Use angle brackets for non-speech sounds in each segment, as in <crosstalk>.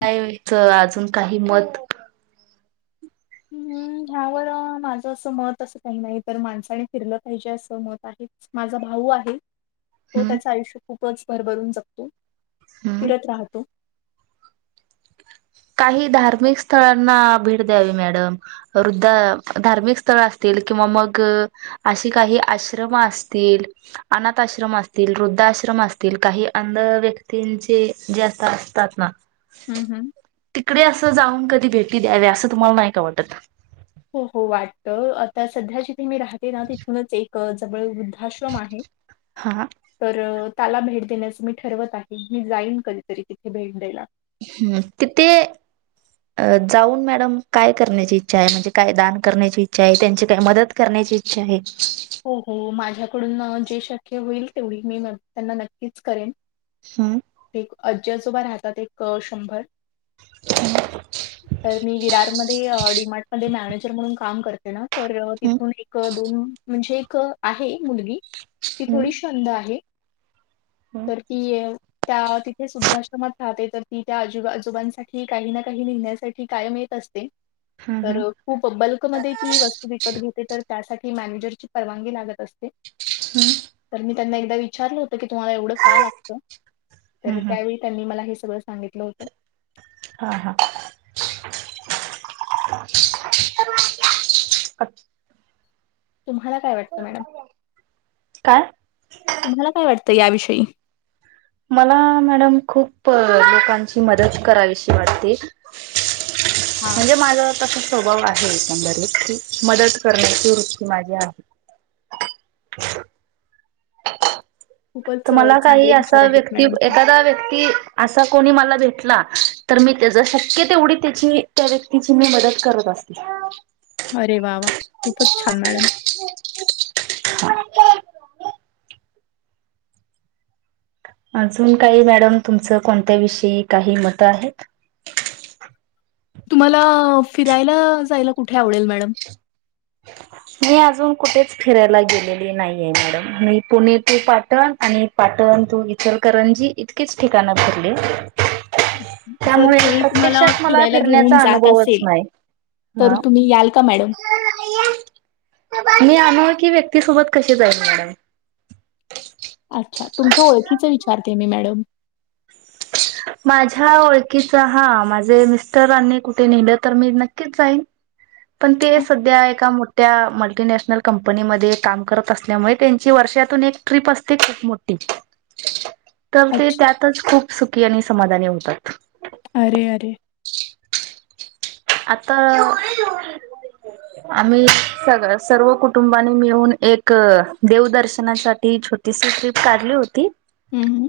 काय च अजून काही मत. हम्म ह्यावर माझं असं मत असं काही नाही तर माणसाने फिरलं पाहिजे असं मत आहे माझा भाऊ आहे तो हम्म त्याच आयुष्य खूपच भरभरून जगतो हम्म फिरत राहतो काही धार्मिक स्थळांना भेट द्यावी मॅडम वृद्धा धार्मिक काही धार्मिक स्थळांना भेट दयावी मॅडम वृध्द धार्मिक स्थळ असतील किंवा मग अशी काही आश्रम असतील अनाथ आश्रम असतील वृद्धा आश्रम असतील काही अंध व्यक्तींचे जे असत असतात ना हम्म हम्म. तिकडे असं जाऊन कधी भेटी द्यावे असं तुम्हाला नाही का वाटत? त आता सध्या जिथे मी राहते ना तिथूनच एक जवळ वृध्द आश्रम आहे हा तर त्याला भेट देण्याचं मी ठरवत आहे मी जाईन कधीतरी तिथे भेट द्याला हम्म तिथे जाऊन मॅडम काय करण्याची इच्छा आहे म्हणजे काय दान करण्याची इच्छा आहे त्यांची काय मदत करण्याची इच्छा आहे हो हो माझ्या माझ्याकडून जे शक्य होईल तेवढी मी त्यांना नक्कीच करेन. हम्म. आजी आजोबा राहतात एक शंभर तर मी विरार मध्ये अडी मध्ये मॅनेजर म्हणून काम करते ना? तर हम्म तिथून एक तून <unintelligible> म्हणजे एक आहे मुलगी ती हम्म थोडी शंद आहे. तर ती य त्या तिथे सुद्धा वृद्धाश्रमात तर ती त्या आजी आजोबांसाठी काही ना काही न्हेण्यासाठी कायम येत असते. हम्म हम्म तर खूप बल्कमध्ये ती वस्तू विकत घेते तर त्यासाठी मॅनेजर ची परवानी लागत असते. तर मी हम्म त्यांना एकदा विचारलं? तुमला एवढं का लागत? हम् हम त्यावेळी त्यांनी हे मला सांग सगळं सांगितलं होतं हा हा <inaudible> तुम्हाला काय वाटतं मॅडम? काय तुम्हाला काय वाटतं याविषयी मला, मॅडम खूप लोकांची मदत करावीशी वाटते हां. म्हणजे माझं तसा स्वभाव आहे, एकंदरीच की, मदत करण्याची वृत्ती माझी आहे. तर खूपच अ, मला काही चांगले विचार असा आहेत व्यक्ती मॅडम तुमचे. एखादा व्यक्ती असा कोणी मला भेटला तर मी त्याच शक्य तेवढी, त्याची त्या व्यक्तीची, मी मदत करत असते. अरे वा! वा! खूपच छान मॅडम अजून काही मॅडम तुमचं कोणत्या विषयी काही मत आहेत? तुम्हाला फिरायला जायला कुठे आवडेल मॅडम? मी अजून कुठेच फिरायला गेलेली नाहीये, मॅडम मी पुणे टू पाटण आणि पाटण टू इचलकरंजी इतकीच ठिकाणं फिरली जर त्यामुळे कोणी तुम्हाला प्रत्यक्षात मला फिरायला घेऊन फिरण्याचा जात अनुभवच असेल नाही तर हा तुम्ही याल का मॅडम? मी आनोळखी व्यक्तीसोबत कशी जाईल मॅडम? अच्छा! तुमच्या ओळखीच विचारते मी मॅडम माझ्या ओळखीचा हा माझे मिस्टरनी कुठे नेलं तर मी नक्कीच जाईन, पण ते अ, सध्या ए मोठ्या मल्टीनॅशनल कंपनीमध्ये काम करत असल्यामुळे त्यांची वर्षातून एक ट्रीप असते खूप मोठी तर, ते अच्छा. त्यातच खूप सु <unintelligible> समाधानी होतात. अरे, अरे! आता आम्ही, सग सर्व कुटुंबानी मिळून एक देव दर्शनासाठी छोटीशी ट्रिप काढली होती. हं, हं.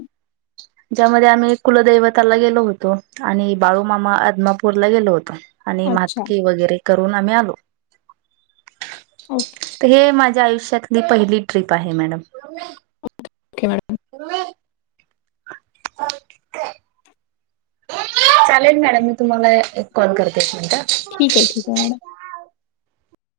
ज्यामध्ये आम्ही कुलदैवताला गेलो होतो आणि बाळूमामा आदमापूरला गेलो होतो. आणि अच्छा. म्हातकीे वगैरे करून आम्ही आलो. ओके हे माझ माझ्या आयुष्यातली पहिली ट्रीप आहे मॅडम. मॅडम. म <unintelligible> ह <unintelligible> चालेल मॅडम मी तुम्हाला एक कॉल करते एक मिनट. ठीक आहे ठीक आहे मॅडम.